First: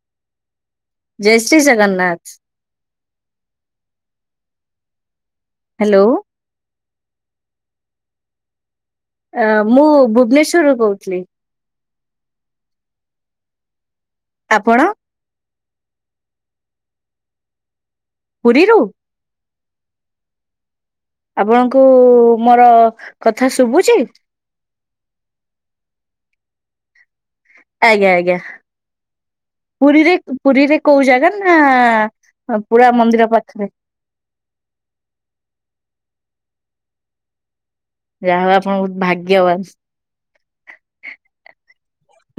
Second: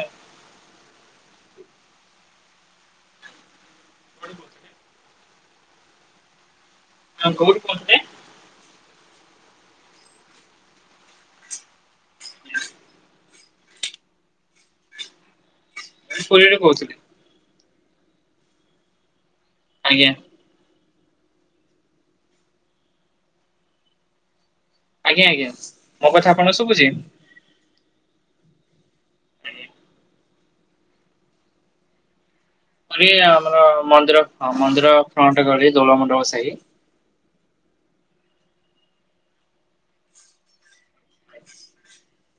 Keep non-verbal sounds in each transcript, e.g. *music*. ଏ ଜୟ ଶ୍ରୀ ଜଗନ୍ନାଥ। ଅଳି କରୁଥିଲେ ହାଲୋ? ହଁ କୋଉଠୁ କୋହୁଥୁଲେ? ଅ ମୁଁ ଭୁବନେଶ୍ଵରରୁୁ କୋହୁଥୁଲି। ଆପଣ? ପୁରୀରୁ କହୁଥିଲି। ପୁରୀରୁ? ଆଜ୍ଞା। ଆପଣଙ୍କୁ ମୋର କଥା ଶୁଭୁଚି? ଆଜ୍ଞା ଆଜ୍ଞା, ମୋ କଥା ଆପଣଙ୍କୁ ଶୁଭୁଚି? ଆଜ୍ଞା ଆଜ୍ଞା ପୁରୀରେ, ପୁରୀରେ କୋଉ ଜାଗା ନା ପୁରା ପୁରୀ ମନ୍ଦିର ଆ-ଆମର ପାଖରେ ମନ୍ଦିର ହଁ ମନ୍ଦିର ଫ୍ରଣ୍ଟ ଗଳି ଦୋଳ ମଣ୍ଡପ ସାହି। ଯାହା ହୋଉ ଆପଣ ବୋହୁତ ଭାଗ୍ୟବାନ୍।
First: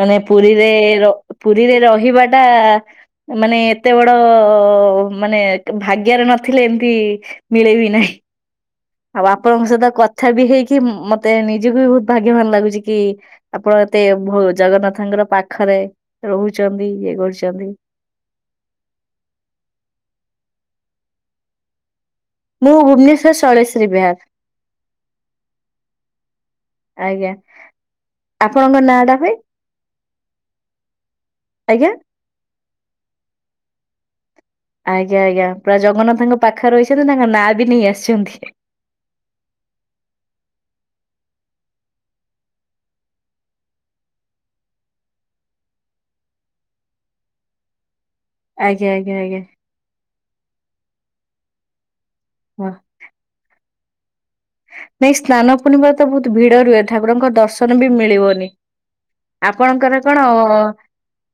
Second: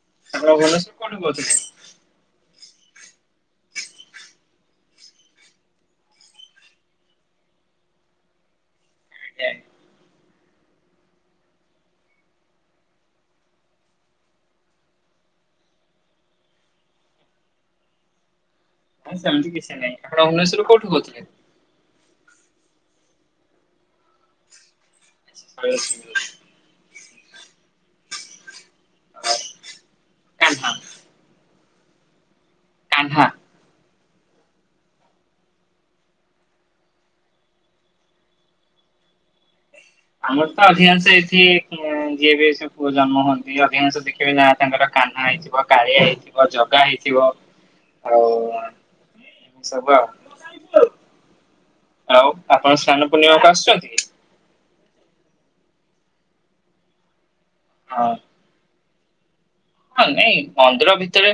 ମାନେ ଆପଣ ପୁରୀରେ ଭୁବନେଶ୍ୱର ଏ କୋଉଠୁ କହୁଥିଲେ? ର-ପୁରୀରେ ରହିବା ଟା ମାନେ ଏତେ ବଡ ମାନେ ଭାଗ୍ୟରେ ନଥିଲେ ଏମତି ମିଳେ ବି ନାହିଁ। ଆଉ ଆପଣଙ୍କ ସହିତ କତ୍ ଥା ବି ହେଇକି ମତେ ନିଜକୁ ବି ବୋହୁତ ଭାଗ୍ୟବାନ ଲାଗୁଚି କି ଆପଣ ଏତେ ଭୋ-ଜଗନ୍ନାଥଙ୍କ ପୁରା ପାଖରେ ରହୁଚନ୍ତି ଇଏ କରୁଚନ୍ତି। ନାଁଇ ସେମତି କିଛି ନାଇଁ ଆପଣ ଉନେଶ୍ଵରରୁ କୋଉଠୁ କହୁଥିଲେ? ମୁଁ ଭୁବନେଶ୍ଵର ଶୈଳେଶ୍ରୀ ବିହାର। ଶ୍ୟଲଶ୍ରି ଆଜ୍ଞା ଆପଣଙ୍କ ନା ଟା ଭାଏ। କାହ୍ନା ଆଜ୍ଞା। କାହ୍ନା। ଆଜ୍ଞା ଆଜ୍ଞା ପୁରା ଜଗନ୍ନାଥଙ୍କ ପାଖରେ ରହିଛନ୍ତି ତାଙ୍କ ନାଁ ବି ନେଇ ଆସିଛନ୍ତି-ହି। *inaudible* ଆମର ତ ଅଧିକାଂଶ ଏଠି-ଇ ଆଁ ଯିଏ ବି ଏଇସେଁ ପୁଅ ଜନ୍ମ ହୁଅନ୍ତି ଅଧିକାଂଶ ଦେଖିବେ ନାଁ ତାଙ୍କର କାହ୍ନା ହେଇଥିବ, କାଳିଆ ହେଇଥିବ, ଜଗା ହେଇଥିବ। ଆଉ ଆଜ୍ଞା ଆଜ୍ଞା ଆଜ୍ଞା। ସବୁ ଆଉ। ଆଉ ଆପଣ ସ୍ନାନ ପୂର୍ଣ୍ଣିମାକୁ ଆସୁଚନ୍ତି? ନାଇ ସ୍ନାନ ପୂର୍ଣ୍ଣିମାରେ ତ ବହୁତ ଭିଡ ରୁହେ ଠାକୁଡଙ୍କ ଦର୍ଶନ ବି ହଁ ମିଳିବନି। ଆପଣଙ୍କର ହଁ କଣ ନାଇଁ ମନ୍ଦିର ଭିତରେ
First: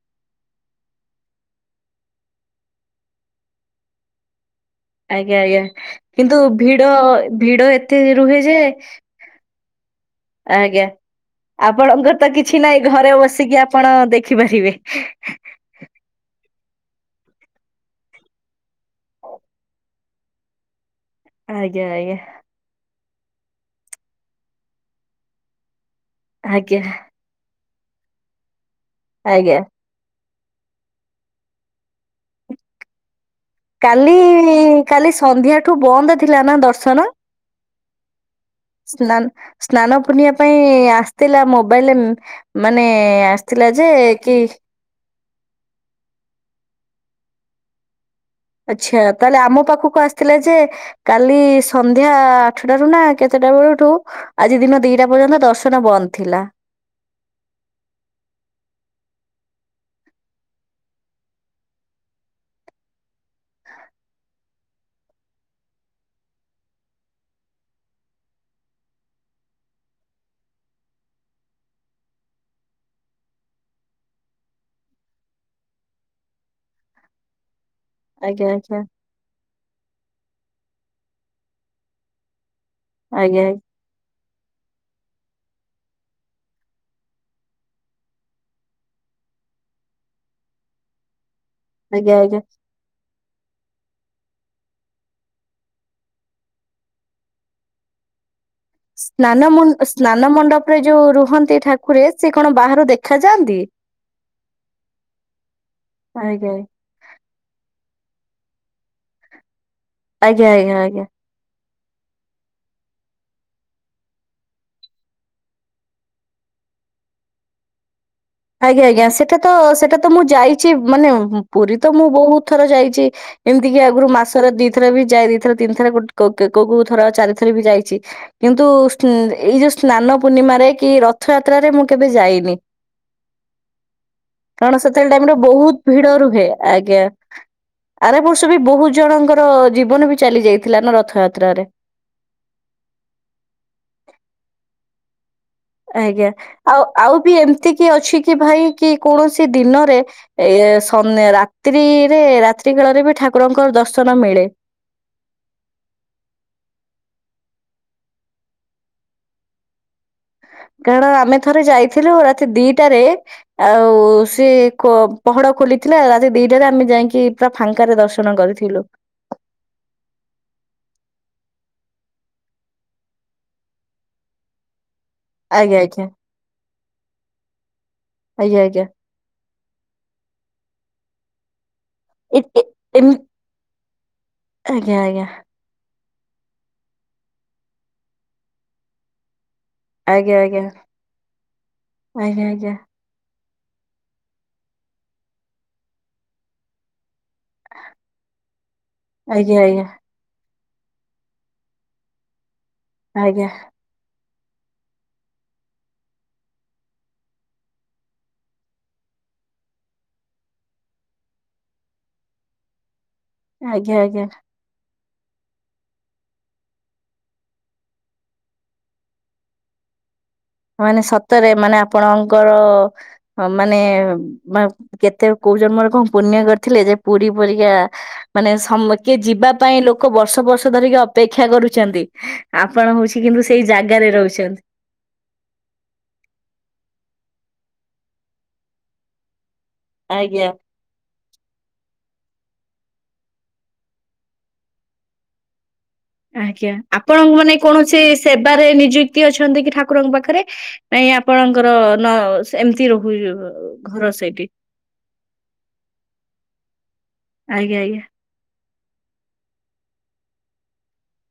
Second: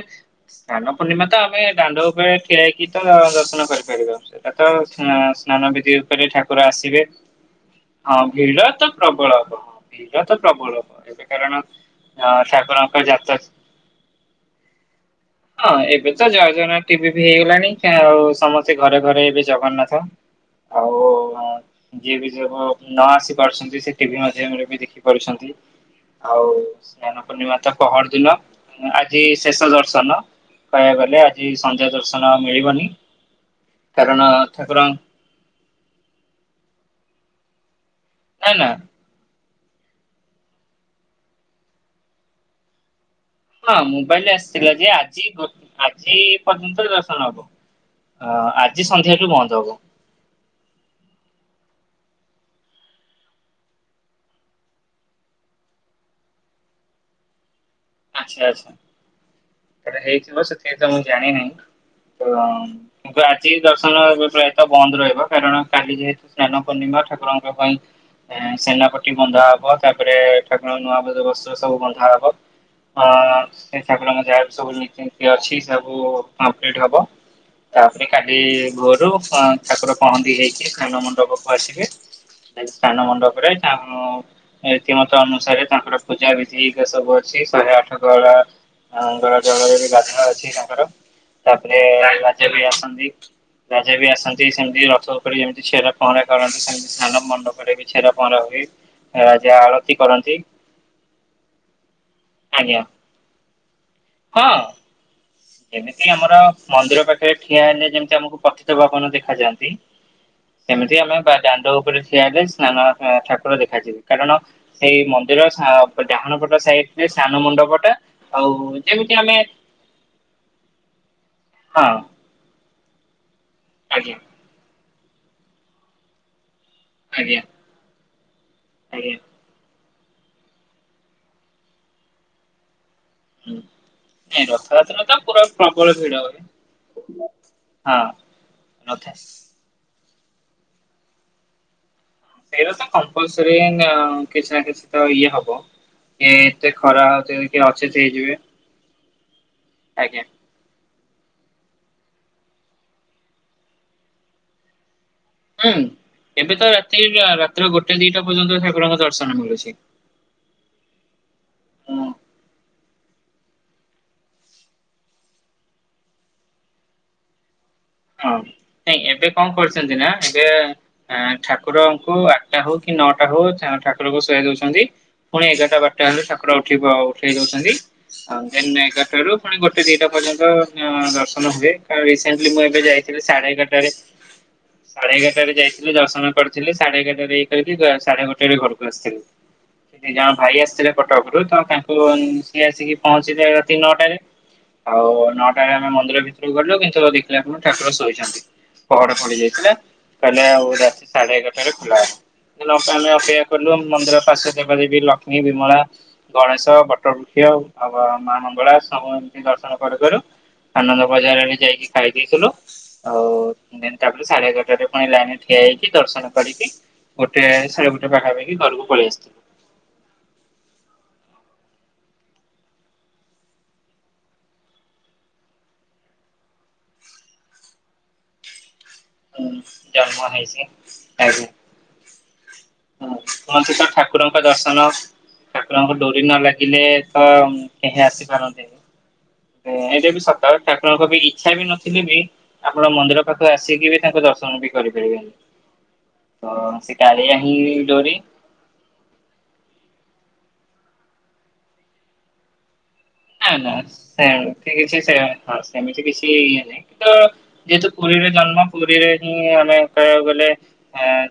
ସ୍ନାନ ପୂର୍ଣ୍ଣିମା ତ ଆମେ ଡାଣ୍ଡ ଉପଳେ ଠିଆ ହେଇକି ତ-ଅ ଦର୍ଶନ କରିପାରିବ ସେ। ପାତ-ଅ ଆଜ୍ଞା ଆଜ୍ଞା। ସ୍ନା-ସ୍ନାନ ବିଧି ଉପରେ କିନ୍ତୁ ଠାକୁର ଭିଡ ଆସିବେ ଭିଡ ଏତେ ହଁ, ରୁହେ ଯେ ଭିଡ ତ ପ୍ରବଳ। ଭିଡ଼ ତ ପ୍ରବଳ ଆଜ୍ଞା ଏବେ କାରଣ ଆପଣଙ୍କର ତ କିଛି ଅ-ଠାକୁର ନାହିଁ ଘରେ ବସିକି ଆପଣ-ଅ ଦେଖିପାରିବେ। ହଁ ଏବେ ତ ଜୟଜଗନା ଟିଭି ବି ହେଇଗଲାଣି ଆଉ ସମସ୍ତେ ଘରେ ଘରେ ଏବେ ଜଗନ୍ନାଥ ଆଉ-ଉଁ ଆଜ୍ଞା ଆଜ୍ଞା ଯିଏ ବି ସବୁ ନ ଆସି ପାରୁଛନ୍ତି ସେ ଟିଭି ମାଧ୍ୟମରେ ବି ଦେଖି ପାରୁଛନ୍ତି। ଆଉ ଆଜ୍ଞା ସ୍ନାନ ପୂର୍ଣ୍ଣିମା ତ ପହରଦିନ ଆଜି ଆଜ୍ଞା। ଶେଷ ଦର୍ଶନ। କହିଆକୁ ଗଲେ ଆଜି ସନ୍ଧ୍ୟା ଦର୍ଶନ ଆଉ ମିଳିବନି। କାଲି କାରଣ ଠାକୁର କାଲି ସନ୍ଧ୍ୟା ଠୁ ବନ୍ଦ ଥିଲା ନା ଦର୍ଶନ? ନା ନା ସ୍ନାନ ସ୍ନାନ ପୁନିବା ପାଇଁ ଆସିଥିଲା ମୋବାଇଲରେ ମାନେ ଆସିଥିଲା ହଁ ଯେ ମୋବାଇଲରେ କି ଆସିଥିଲା ଯେ ଆଜି ଆଜି ପର୍ଯ୍ୟନ୍ତ ଦର୍ଶନ ହବ ଅ ଆଜି ଆଛା ସନ୍ଧ୍ୟାଠୁ ତାହେଲେ ବନ୍ଦ ଆମ ହବ ପାଖକୁ ଆସିଥିଲା ଯେ କାଲି ସନ୍ଧ୍ୟା ଆଠଟାରୁ ନା କେତେଟା ବେଳଠୁ ଆଜି ଦିନ ଦିଟା ପର୍ଯ୍ୟନ୍ତ ଦର୍ଶନ ବନ୍ଦ ଥିଲା। *inaudible* ଆଚ୍ଛା ଆଛା ସେଟା ହେଇଥିବ ସେଥି ତ ମୁଁ ଜାଣି ନାହିଁ ତ କିନ୍ତୁ ଆଜି ଦର୍ଶନ ପ୍ରାୟତଃ ବନ୍ଦ ରହିବ କାରଣ କାଲି ଯେହେତୁ ସ୍ନାନ ପୂର୍ଣ୍ଣିମା ଠାକୁରଙ୍କ ପାଇଁ ସେନାପଟି ବନ୍ଧା ହବ ତାପରେ ଠାକୁରଙ୍କ ନୂଆ ବ ବସ୍ତ୍ର ସବୁ ବନ୍ଧା ହବ ଅ ଠାକୁର ଙ୍କ ଯାହା ରୀତିନୀତି ଅଛି ସବୁ କମ୍ପ୍ଲିଟ ହେବ। ତାପରେ କାଲି ଆଜ୍ଞା ଆଜ୍ଞା ଭୋରୁ ପ ଠାକୁର ପହଣ୍ଡି ହେଇକି ସ୍ନାନ ମଣ୍ଡପକୁ ଆସିବେ ସ୍ଥାନ ଆଜ୍ଞା ମଣ୍ଡପରେ ଛାମୁ ରିତିମତ ଅନୁସାରେ ତାଙ୍କର ପୂଜା ବିଧି ସବୁ ଅଛି ଶହେ ଆଠ ଗରା ଗରା ଜଳରେ ବି ଗାଧ ଅଛି ତାଙ୍କର ତାପରେ ରା ଆଜ୍ଞା ଆଜ୍ଞା। ରାଜା ବି ଆସନ୍ତି। ରାଜା ବି ଆସନ୍ତି ସେମିତି ରଥ ଉପରେ ଯେମିତି ଛେରା ପହଁରା କରନ୍ତି ସେମିତି ସ୍ନାନ ମଣ୍ଡପ ବି ଛେରା ପହଁରା ହୁଏ ସ୍ନାନ ରାଜା ଆଳତି ସ୍ନାନ କରନ୍ତି ମଣ୍ଡପରେ ଯୋଉ ରୁହନ୍ତି ଠାକୁର ସେ କଣ ଆଜ୍ଞା ବାହାରୁ ଦେଖାଯାନ୍ତି? ଦି ହଁ ଯେମିତି ଆମର ଆଜ୍ଞା। ମନ୍ଦିର ପାଖରେ ଠିଆ ହେଲେ ଯେମତି ଆମକୁ ପତିତ ପାବନ ଦେଖାଯାଆନ୍ତି ଆଜ୍ଞା ଆଜ୍ଞା ସେମିତି ଆଜ୍ଞା। ଆମେ ବା ଦାଣ୍ଡ ରେ ଠିଆହେବେ ସ୍ନାନ ଠାକୁର ଦେଖାଯିବେ କାରଣ ସେଇ ମନ୍ଦିର ଡାହାଣପଟ ସାଇଟ ସିଏ ସ୍ନାନ ମଣ୍ଡପଟା ଆଜ୍ଞା ଆଜ୍ଞା ସେଟା ତ ସେଇଟା ତ ମୁଁ ଯାଇଛି ମାନେ ପୁରୀ ହଁ ତ ମୁଁ ବହୁତ ଥର ଯାଇଛି ଏମିତିକ ଆଗରୁ ଆଜ୍ଞା ମାସର ଦି ଥର ବି ଯାଇ ଦିଥର ତିନି ଥରେ ଗୋଟେ କୋଉ କୋଉ ଥର ଆଜ୍ଞା ଚାରିଥର ବି ଯାଇଛି କିନ୍ତୁ ସ୍ନୁ ଆଜ୍ଞା ଏଇ ଯୋଉ ସ୍ନାନ ପୂର୍ଣ୍ଣିମାରେ କି ରଥଯାତ୍ରାରେ ମୁଁ କେବେ ଯାଇନି। ହୁଁ। ନାଇଁ କାରଣ ରଥଯାତ୍ରା ସେତେବେଳେ ତ ଟାଇମ୍ ରେ ପୁରା ବହୁତ୍ ପ୍ରବଳ ଭିଡ ହୁଏ ରୁହେ ଆଜ୍ଞା। ହଁ ଆରବର୍ଷ ବି ବହୁତ୍ ରଥ ଜଣଙ୍କର ଜୀବନ ବି ଚାଲି ଯାଇଥିଲା ନା ରଥଯାତ୍ରାରେ। ଏଇଟା ତ କମ୍ପଲସରି କିଛି ନା କିଛି ତ ଇଏ ହ ଆଜ୍ଞା ଆଉ ଆଉ ବି କିଏ ଏମିତି କି ଅଚେତ ଅଛି ହେଇଯିବେ କି ଭାଇ କି କୌଣସି ଦିନରେ ଆଜ୍ଞା। ଏ ରାତ୍ରିରେ ରାତ୍ରି କାଳରେ ବି ଠାକୁରଙ୍କର ଦର୍ଶନ ମିଳେ। ହୁଁ। ଏବେ ତ ରାତି ରାତି ଗୋଟେ ଦିଟା ପର୍ଯ୍ୟନ୍ତ ଠାକୁରଙ୍କ ଦର୍ଶନ ମିଳୁଛି। କାରଣ ଆମେ ଥରେ ହଁ ଯାଇଥିଲୁ ରାତି ଦିଟାରେ ଆଉ ସେ ପହଡ ଖୋଲିଥିଲା ରାତି ଦିଟାରେ ଆମେ ଯାଇକି ଫାଙ୍କାରେ ହଁ ଦର୍ଶନ କରିଥିଲୁ। ନାଇଁ ଏବେ କଣ କରିଛନ୍ତି ନା ଏବେ ଠାକୁ ଠାକୁରଙ୍କୁ ଆଠଟା ହଉ କି ନଅଟା ହଉ ଠାକୁରଙ୍କୁ ଶୁଆଇ ଦଉଛନ୍ତି। ପୁଣି ଏଗାରଟା ଆଜ୍ଞା ବାରଟା ଆଜ୍ଞା ହେଲେ ଠାକୁରଙ୍କୁ ଉଠେଇ ଦଉଛନ୍ତି ଆଜ୍ଞା ଦେନ୍ ଆଜ୍ଞା ଏଗାରଟାରୁ ପୁଣି ଗୋଟେ ଦିଟା ପର୍ଯ୍ୟନ୍ତ ଦର୍ଶନ ହୁଏ କାରଣ ଏ ରିସେଣ୍ଟଲି ଏ ମୁଁ ଏବେ ଏମି ଯାଇଥିଲି ସାଢେ ଏଗାରଟାରେ ଆଜ୍ଞା ସାଢେ ଏଗାରଟାରେ ଯାଇଥିଲୁ। ଦର୍ଶନ କରିଥିଲି ସାଢେ ଏଗାରଟାରେ ସାଢେ ଗୋଟେରେ ଘରକୁ ଆସିଥିଲି। ସେଠି ଜଣ ଆଜ୍ଞା ଭାଇ ଆଜ୍ଞା ଆସିଥିଲେ କଟକରୁ ତ ତାଙ୍କୁ ଆଜ୍ଞା ସିଏ ଆଜ୍ଞା ଆସିକି ପହଞ୍ଚିଲେ। ରାତି ନଅଟାରେ ଆଉ ନଅଟାରେ ଆମେ ମନ୍ଦିର ଭିତରକୁ ଗଲୁ କିନ୍ତୁ ଆପଣ ଠାକୁର ଶୋଇଛନ୍ତି ପହଡ ପଡ଼ି ଆଜ୍ଞା ଆଜ୍ଞା ଯାଇଥିଲା କହିଲେ ଆଉ ରାତି ସାଢେ ଏଗାରଟାରେ ଖୋଲାହେବ ଆମେ ଆଜ୍ଞା ଅପେକ୍ଷା ଆଜ୍ଞା କଲୁ ମନ୍ଦିର ପାର୍ଶ୍ୱ ଦେବାଦେବୀ ଲକ୍ଷ୍ମୀ, ବିମଳା, ଗଣେଶ, ବଟବୃକ୍ଷ ଆଉ ମା ମଙ୍ଗଳା ସବୁ ଦର୍ଶନ କରୁ କରୁ ଆନନ୍ଦ ବଜାରରେ ଯାଇକି ଖାଇ ଦେଇଥିଲୁ ଆଉ ଆଜ୍ଞା ଆଜ୍ଞା। ତାପ ସାଢେ ଏଗାରଟାରେ ପୁଣି ଲାଇନ ଠିଆ ହେଇକି ଦର୍ଶନ କରିକି ଗୋଟେ ସାଢେ ଗୋଟେ ପାଖାପାଖି ଘରକୁ ପଳେଇ ଆସିଥିଲୁ। ମାନେ ସତରେ ମାନେ ଆପଣଙ୍କର ମାନେ ମା କେତେ କୋ କୋଉ ଜନ୍ମରେ କଣ ପୁଣ୍ୟ କରିଥିଲେ ଯେ ପୁରୀ ପରିକା ମାନେ ସମୁ କିଏ ଯିବା ପାଇଁ ଲୋକ ଜନ୍ମ ବର୍ଷ ହେଇଛି ବର୍ଷ ଧରିକି ଆଜ୍ଞା ଅପେକ୍ଷା କରୁଛନ୍ତି ଆ ପଣ ହଉଛି କିନ୍ତୁ ସେଇ କୁହନ୍ତି ତ ଜାଗାରେ ଠାକୁରଙ୍କ ରହୁଛନ୍ତି। ଦର୍ଶନ ଠାକୁରଙ୍କ ଡୋରି ନ ଲାଗିଲେ ତ କେହି ଆସିପାରନ୍ତିନି। ଏଁ ଏଇଟା ବି ଆଜ୍ଞା। ସତ ଠାକୁରଙ୍କ ବି ଇଚ୍ଛା ବି ନଥିଲେ ବି ଆପଣ ମନ୍ଦିର ପାଖକୁ ଆସିକି ବି ତାଙ୍କୁ ଦର୍ଶନ ବି କରିପାରିବେନି। ଆଜ୍ଞା ତ ସେ ଆପଣଙ୍କ କାଳିଆ ମାନେ ହିଁ କୌଣସି ଡୋରି ସେବାରେ ନିଯୁକ୍ତି ଅଛନ୍ତି କି ଠାକୁରଙ୍କ ପାଖରେ। ନାଇଁ ଆପଣଙ୍କର ନ ସେମତି ନା ନା ସେମତି କିଛି ସେ ହଁ ସେମିତି କିଛି ଇଏ ନାହିଁ ତ ଆଜ୍ଞା ଯେହେତୁ ଆଜ୍ଞା। ପୁରୀ ରେ ଜନ୍ମ। ପୁରୀରେ ହିଁ ଆମେ କହିବାକୁ ଗଲେ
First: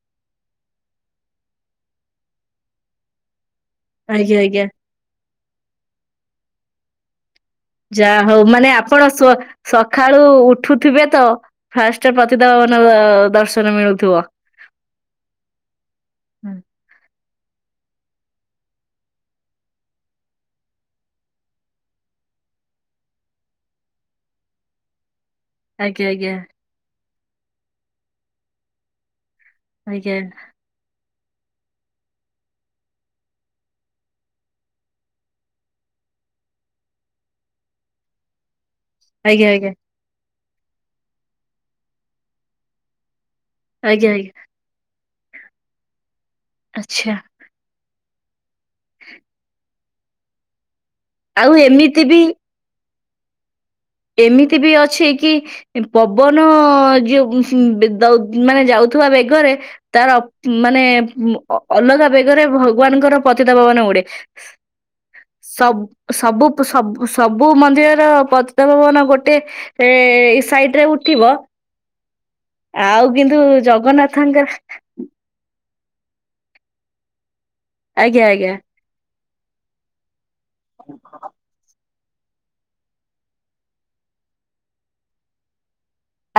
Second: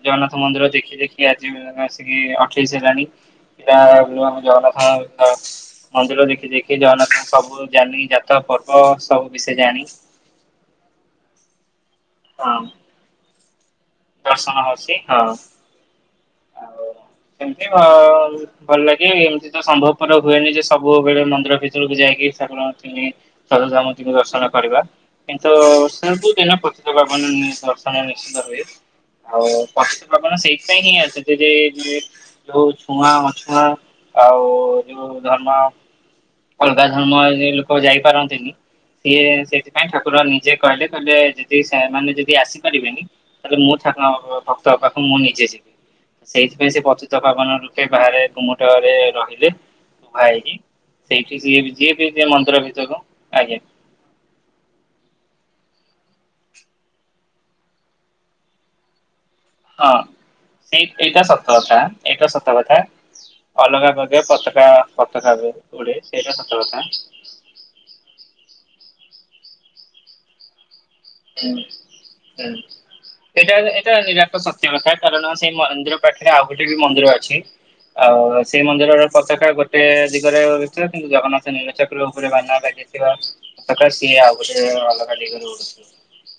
ଜଗନ୍ନାଥ ମନ୍ଦିର ଦେଖି ଦେଖି ଆଜି ଆସିକି ଆ ଅଠେଇଶି ହେଲାଣି ସେଟା ଆଜ୍ଞା ଆମେ ଆଜ୍ଞା ଜଗନ୍ନାଥଙ୍କ ମନ୍ଦିର ଦେଖି ଦେଖି ଜଗନ୍ନାଥ ଯାହା ହଉ ମାନେ ଆପଣ ସୋ ବିଷୟ ଜାଣି ସକାଳୁ ଉଠୁଥିବେ ତ ଫାଷ୍ଟ୍ ପତିତ ହଁ ପାବନ ଦର୍ଶ ଦର୍ଶନ ହଉଛି ହଁ ଆଉ ସେମତି ଭ ଭଲ ଲାଗେ ଏମିତି ତ ସମ୍ଭବ ପରବ ହୁଏନି ଯେ ସବୁବେଳେ ମନ୍ଦିର ଭିତରକୁ ଯାଇକି ଠାକୁରଙ୍କୁ *unintelligible* ସରଧାମତିଙ୍କୁ ଦର୍ଶନ କରିବା। କିନ୍ତୁ ଆଜ୍ଞା ସବୁ ଆଜ୍ଞା ଦିନ ପତିତ ପାବନ ଦର୍ଶନ ନିଶ୍ଚିତ ହୁଏ। ଆଉ ପତିତ ଆଜ୍ଞା ପାବନ ସେଇଥିପାଇଁ ହିଁ ଆସେ। ସେଇଠି ଯୋଉ ଛୁଆଁ ଅଛୁଆଁ ଆଉ ଯୋଉ ଧର୍ମ ଅଲଗା ଧର୍ମ ଯେ ଲୋକ ଯାଇପାରନ୍ତିନି। ସିଏ ଆଜ୍ଞା ଆଜ୍ଞା ସେଥିପାଇଁ ଠାକୁର ନିଜେ କହିଲେ କହିଲେ ଯଦି ସେମାନେ ଯଦି ଆସିପାରିବେନି ତାହେଲେ ମୁଁ ଆଜ୍ଞା ଆଜ୍ଞା ଠାକୁରଙ୍କ ଭକ୍ତ ହେବାକୁ ମୁଁ ନିଜେ ଯିବି ସେଇଥିପାଇଁ ସେ ଆଚ୍ଛା ପତିତ ପାବନ ସେ ବାହାରେ ଗୁମଟରେ ରହିଲେ ମୁଁ ଆଇଲି। ସେଇଠି ଆଉ ସିଏ ବି ଯିଏ ଏମିତି ବି ସେ ମନ୍ଦିର ଭିତରୁ ଆଜ୍ଞା। ଏମିତି ବି ଅଛି କି ପବନ ଯେଉ ବି ଦ ଉ ମାନେ ଯାଉଥିବା ବେ ବର୍ଗରେ ହଁ ତାର ମାନେ ସେଇ ଏଇଟା ସତ କଥା ଅଲଗା ଏଇଟା ବେଗରେ ସତ କଥା ଭଗବାନଙ୍କର ପତିତା ଭାବାନ ଅଲଗା ଉଡେ। ପ୍ରକାର ପତାକା ପତାକା ତ ଉଡେ ସ ସେଇଟା ସବୁ ସତ ସ କଥା। ସବୁ ମନ୍ଦିରର ପତିତ ଭୁବନ ଗୋଟେ ଏ ସାଇଡ ରେ ଉ ହୁଁ ହୁଁ କିନ୍ତୁ ଏଟା ଏଟା ନିରାଟ ଜଗନ୍ନାଥଙ୍କର ସତ୍ୟ କଥା କାରଣ ସେଇ ମ ନ୍ଦିର ପାଖରେ ଆଉ ଗୋଟେ ବି ମନ୍ଦିର ଅଛି। ଆଜ୍ଞା ଆଉ ଆଜ୍ଞା। ସେଇ ମନ୍ଦିରର ପତାକା ଗୋଟେ ଦିଗରେ ରହିଥିଲା କିନ୍ତୁ ଜଗନ୍ନାଥଙ୍କ ନୀଳଚ କ୍ରଉପରେ ବାନା ଲାଗିଥିବା ଶାକା ସିଏ ଆଉ ଗୋଟେ ଅଲଗା ଦିଗରେ ଉଡୁଛି।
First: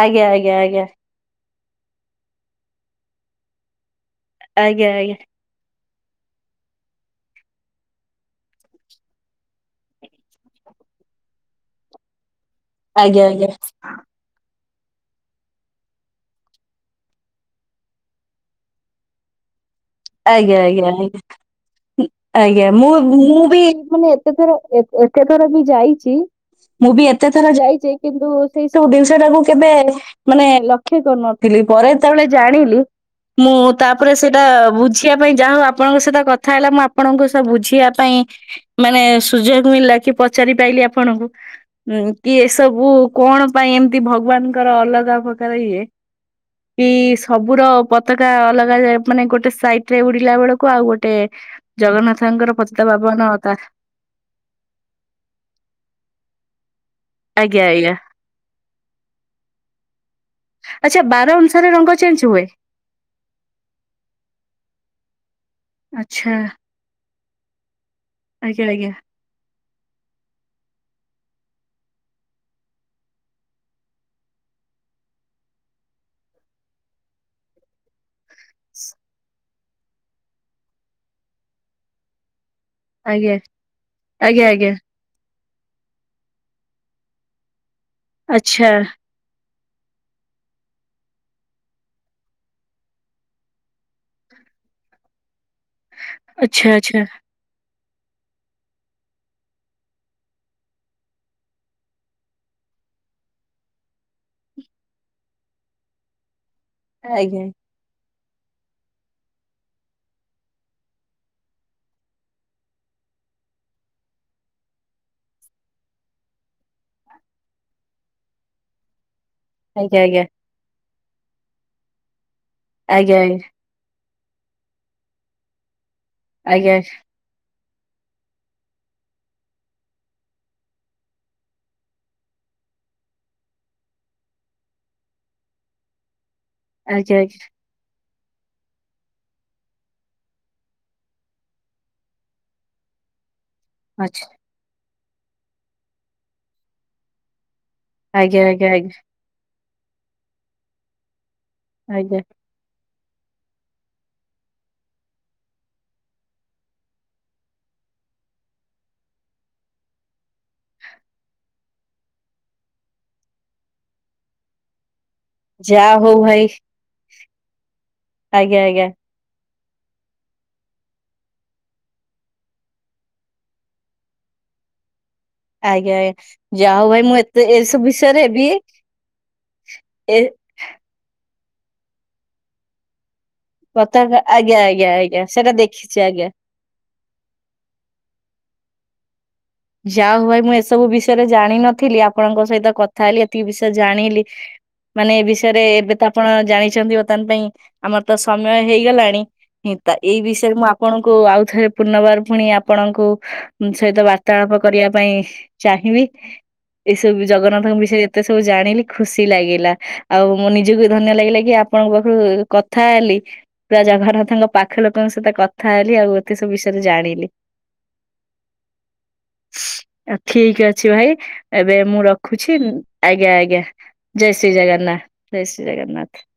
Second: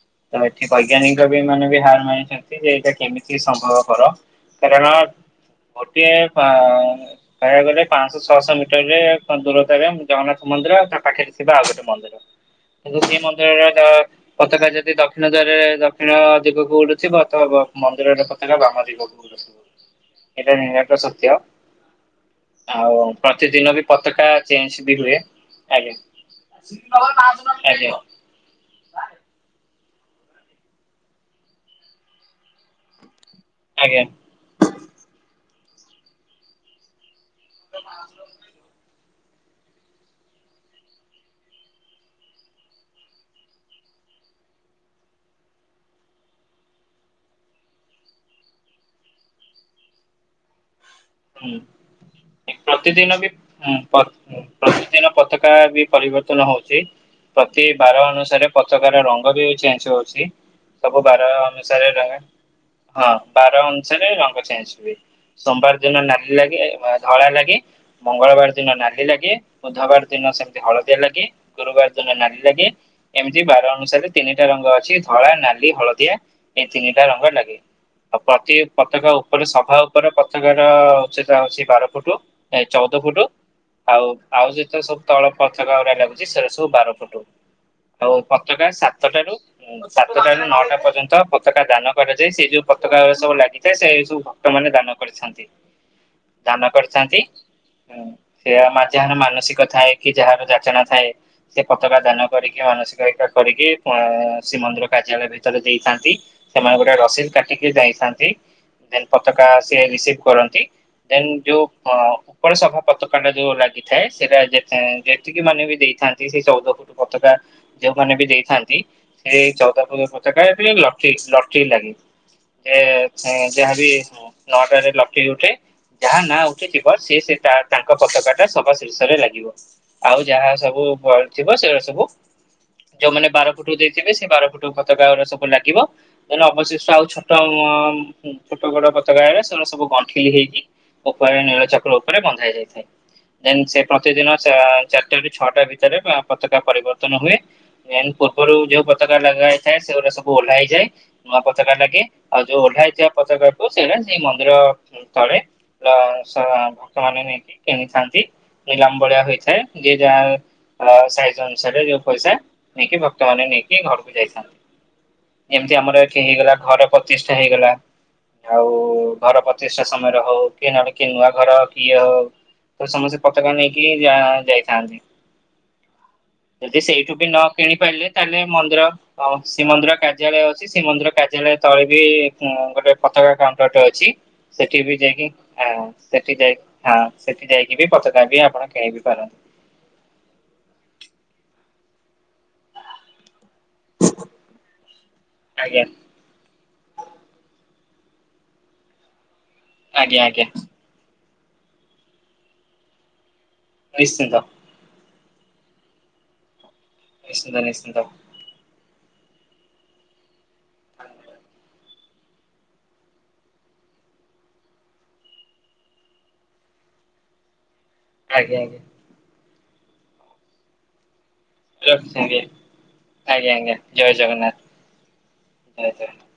ଆଜ୍ଞା ତ ଆଜ୍ଞା ଏଠି ଆଜ୍ଞା ବୈଜ୍ଞାନିକ ବି ମାନେ ବି ହାର ମାନିଛନ୍ତି ଯେ ଏଇଟା କେମିତି ସମ୍ଭବପର। କାରଣ ଆଜ୍ଞା ଆଜ୍ଞା। ଗୋଟିଏ ପା କହିବାକୁ ଗଲେ ପାଞ୍ଚଶହ ଛଅଶହ ମିଟର ରେ ଦୂରତାରେ ଜଗନ୍ନାଥ ମନ୍ଦିର ର ତା ପାଖରେ ଥିବା ଆଉ ଗୋଟେ ମନ୍ଦିର କିନ୍ତୁ ସେଇ ଆଜ୍ଞା ଆଜ୍ଞା ମନ୍ଦିରର ତ ପତାକା ଯଦି ଦକ୍ଷିଣ ଦିଗରେ ଦକ୍ଷିଣ ଦିଗକୁ ଉଡ଼ୁଥିବ ତ ବ ମନ୍ଦିରର ପତାକା ବାମ ଦିଗକୁ ଉଡ଼ୁଥିବ। ଆଜ୍ଞା ଆଜ୍ଞା ଆଜ୍ଞା। ଆଜ୍ଞା ମୁଁ ଆଉ ମୁଁ ବି ପ୍ରତିଦିନ ମାନେ ପତାକା ଏତେ ଥର ଚେଞ୍ଜ ବି ହୁଏ। ଏତେ ଥର ବି ଆଜ୍ଞା ଯାଇଚି ମୁଁ ବି ଏତେ ଥର ଯାଇଚି ଆଜ୍ଞା ଯେ କିନ୍ତୁ ସେଇ ସବୁ ଜିନିଷ ଟାକୁ କେବେ ମାନେ ଲକ୍ଷ୍ୟ କରୁନଥିଲି। ପରେ ଯେତେବେଳେ ଜାଣିଲି ମୁଁ ଆଜ୍ଞା ତାପରେ ସେଇଟା ବୁ ଯାହା ହଉ ଆପଣଙ୍କ ସହିତ କଥା ହେଲା ମୁଁ ଆପଣଙ୍କ ସହ ବୁଝିବା ପାଇଁ ମାନେ ସୁଯୋଗ ମିଳିଲା କି ପଚାରି ପାଇଲିି ଆପଣଙ୍କୁ କି ଏସବୁ କଣ ପାଇଁ ଏମତି ଭଗବା ନଙ୍କର ଅଲଗା ପ୍ରକାର ଇଏ ବି ସବୁର ପତାକା ଅଲଗା ଯା ମାନେ ଗୋଟେ ସାଇଟ ରେ ଉଡିଲା ବେଳକୁ ଆଉ ଗୋ ଟେ ହୁଁ। ଜଗନ୍ନା ପ୍ରତିଦିନ ବି ପ୍ରତିଦିନ ପତାକା ବି ପରିବର୍ତ୍ତନ ହୋଉଛି। ଆଜ୍ଞା ପ୍ରତି ଆଜ୍ଞା ବାର ଅନୁସାରେ ପତାକାର ରଙ୍ଗ ବି ଚେଞ୍ଜ ହୋଉଛି। ସବୁ ଆଚ୍ଛା ବାର ଅନୁସାରେ ରଙ୍ଗ ଚେଞ୍ଜ ହୁଏ। ହଁ ବାର ଅନୁସାରେ ରଙ୍ଗ ଚେଞ୍ଜ ହୁଏ। ସୋମବାର ଦିନ ଆଚ୍ଛା ନାଲି ଲାଗେ ଧଳା ଲାଗେ ମଙ୍ଗଳବାର ଆଜ୍ଞା ଦିନ ଆଜ୍ଞା ନାଲି ଲାଗେ ବୁଧବାର ଦିନ ସେମିତି ହଳଦିଆ ଲାଗେ ଗୁରୁବାର ଦିନ ନାଲି ଲାଗେ ଏମିତି ବାର ଅନୁସାରେ ତିନିଟା ରଙ୍ଗ ଅଛି ଧଳା ନାଲି ହଳଦିଆ ଏଇ ତିନିଟା ରଙ୍ଗ ଲାଗେ ଆଉ ପ୍ରତି ପତାକା ଉପରେ ସଭା ଉପରେ ପତାକା ଉ ହଉଛି ବାର ଫୁଟ ଚଉଦ ଫୁଟ ଆଜ୍ଞା ଆଉ ଆଉ ଆଜ୍ଞା ଯେତେ ସବୁ ତଳ ପତାକା ଗଡା ଲାଗୁଛି ସେଟା ସବୁ ବାର ଫୁଟ। ଆଉ ପତାକା ଆଜ୍ଞା ସାତଟାରୁ ହୁଁ ସାତଟା ର ନଅଟା ପର୍ଯ୍ୟନ୍ତ ପତାକା ଦାନ କରାଯାଏ ସେଇ ଯୋଉ ପତାକା ସବୁ ଲାଗିଥାଏ ସେଇ ସବୁ ଭକ୍ତମାନେ ଦାନ କରି ଦାନା କରିଥାନ୍ତି। ଢ ସେ ଯାହାର ମାନସିକ ଥାଏ କି ଯାହାର ଯାଚନା ଥାଏ ସେ ପତାକା ଦାନ କରିକି ମାନସିକ ଏକା କରିକି ଶ୍ରୀମନ୍ଦିର କାର୍ଯ୍ୟାଳୟ ଭିତରେ ଦେଇଥାନ୍ତି। ସେମାନେ ଗୋଟେ ରସିଦ ଆଜ୍ଞା କାଟିକି ଯାଇଥାନ୍ତି ଦେନ ପତାକା ସିଏ ରିସିଭ କରନ୍ତି। ଦେନ ଯୋଉ ଉପର ସଫା ପତକାଣ୍ଡା ଯୋଉ ଲାଗିଥାଏ ସେଇଟା ଯେ ଯେତିକି ମାନେ ବି ଦେଇ ଥାନ୍ତି ସେଇ ଚଉଦ ଫୁଟ ପତାକା ଯୋଉମାନେ ବି ଦେଇଥାନ୍ତି। ଏଇ ଚଉଦ ଆଜ୍ଞା ପନ୍ଦ ଆଜ୍ଞା ପତାକା ଲାତ୍ରିକଶ୍ ଲଟ୍ରି ଲାଗେ। ଏ ଆଜ୍ଞା ଯାହାବି ନଅଟାରେ ଲଟ୍ରି ଉଠେ ଯାହା ନାଁ ଆଜ୍ଞା ଉଠିିଥିବ ବ ସିଏ ସେ ତା ତାଙ୍କ ପତାକା ଟା ସବ ଶୀର୍ଷରେ ଲାଗିବ ଆଉ ଯାହା ସବୁ ବଳିଥିବ ସେଇଉଡା ସବୁ ଯୋଉମାନେ ବାର ଫୁଟ ଦେଇଥିବେ ସେ ବା ପୁଟୁ ପତକାଉଡା ସବୁ ଲାଗିବ। ନହଲେ ଅବଶିଷ୍ଟ ଆଉ ଆଜ୍ଞା ଛୋଟ ଛୋଟ ବଡ ଆଁ ସେ ସବୁ ଗଣ୍ଠିଲି ହେଇକି ଉପରେ ନୀଳଚକ୍ର ଉପରେ ବନ୍ଧା ଯାଇଥାଏ। ଦେନ୍ ସେ ପ୍ରତିଦିନ ଚାରିଟ ରୁ ଛଅଟା ଭିତରେ ପତାକା ପରିବର୍ତ୍ତନ ହୁଏ। ମ ଆଜ୍ଞା ଆଜ୍ଞା ଆଚ୍ଛା ପୂର୍ବରୁ ଆଜ୍ଞା ଆଜ୍ଞା ଯୋଉ ପତାକା ଲଗା ହେଇଥାଏ ସେଗୁଡା ସବୁ ଓହ୍ଲା ହେଇଯାଏ। ନୂଆ ପତକା ଲାଗେ ଆଜ୍ଞା ଆଜ୍ଞା ଆଉ ଯୋଉ ଓଲା ହେଇିବା ପତ କାକୁୁ ସେଇଟା ସେଇ ମନ୍ଦିର ତଥରେ ଭକ୍ତ ମାନ ନେଇକି କିଣିଥାନ୍ତି ନିଲାମ ଭଳିଆ ହୋଇଥାଏ ଯ ଯାହା ସାାଇଜ ଅନୁସାରେ ଯୋଉ ପଇସା ନେଇକି ଭକ୍ତ ମାନ ନେଇକି ଘରକୁ ଯାଇଥାନ୍ତି। ଏମିତି ଯାହା ଆମର ହଉ କି ଭାଇ ହେଇଗଲା ଘର ପ୍ରତିଷ୍ଠା ହେଇଗଲା। ଆଜ୍ଞା ଆଜ୍ଞା। ଯଥେଷ୍ଟ ସମୟରେ ହଉ କିଏ ନହେଲେ କିଏ ନୂଆ ଘର କିଏ ହଉ ତ ସମସ୍ତେ ପତାକା ନେଇକି ଯ ଯାଇଥାନ୍ତି। ଆଜ୍ଞା ଆଜ୍ଞା ଯଦି ଯାହା ହଉ ଭାଇ ସେଇଠୁ ମୁଁ ବି ନ ଏତେ କିଣି ଏସବୁ ପାରିଲେ ବିଷୟରେ ତାହେଲେ ବି ମନ୍ଦିର ଶ୍ରୀମନ୍ଦିର ଏ କାର୍ଯ୍ୟା ଅ ଶ୍ରୀମନ୍ଦିର କାର୍ଯ୍ୟାଳୟ ତଳେ ବି ଗୋଟେ ପତାକା କାଉଣ୍ଟର ଅଛି ପତାକା ଆଜ୍ଞା ସେଠି ଆଜ୍ଞା ବି ଆଜ୍ଞା ଯାଇକି ସେଟା ଦେଖିଛି ଆଜ୍ଞା। ସେଠି ଯାଇି ହଁ ସେଠି ଯାଇକି ବି ପତକାବି ଆପଣ କିଣି କ ଯା ହ ଭାଇ ମୁଁ ଏସବୁ ବିଷୟରେ ଜାଣିନଥିଲି ଆପଣଙ୍କ ସହିତ କଥା ହେଲି ବିଷୟ ଜାଣିଲି ମାନେ ଏ ବିଷୟରେ ଆଜ୍ଞା ଏବେ ତ ଆପଣ ଜାଣି ବର୍ତ୍ତମାନ ପାଇଁ ଆମର ତ ସମୟ ହେଇଗଲାଣି ତ ଏଇ ଆଜ୍ଞା ଆଜ୍ଞା ବିଷୟରେ ମୁଁ ଆପଣଙ୍କୁ ଆଉ ଥରେ ପୁନର୍ବାର ପୁଣି ଆପଣଙ୍କୁ ସହିତ ନିଶ୍ଚିନ୍ତ ବାର୍ତ୍ତାଳାପ କରିବା ପାଇଁ ଚାହିଁବି ଏଇସବୁ ନିଶ୍ଚିନ୍ତ ଜଗନ୍ନାଥଙ୍କ ନିଶ୍ଚିନ୍ତ। ବିଷୟରେ ଏତେ ସବୁ ଜାଣିଲି। ଖୁସି ଲାଗିଲା ଆଉ ମୁଁ ନିଜକୁ ଧନ୍ୟ ଲାଗିଲା କି ଆପଣଙ୍କ କଥା ହେଲି ପୁରା ଜଗନ୍ନାଥଙ୍କ ପାଖ ଲୋକଙ୍କ ସହିତ କଥା ହେଲି ଆଉ ଏତେ ସବୁ ବିଷୟରେ ଜାଣିଲି। ଆ୍ଞ ଆଞ। ଠିକ ଅଛି ଭାଇ ଏବେ ମୁଁ ରଖୁଛି ଆଜ୍ଞା ଆଜ୍ଞା ଜୟ ଶ୍ରୀ ଜଗନ୍ନାଥ ଜୟ ଶ୍ରୀ ଜଗନ୍ନାଥ।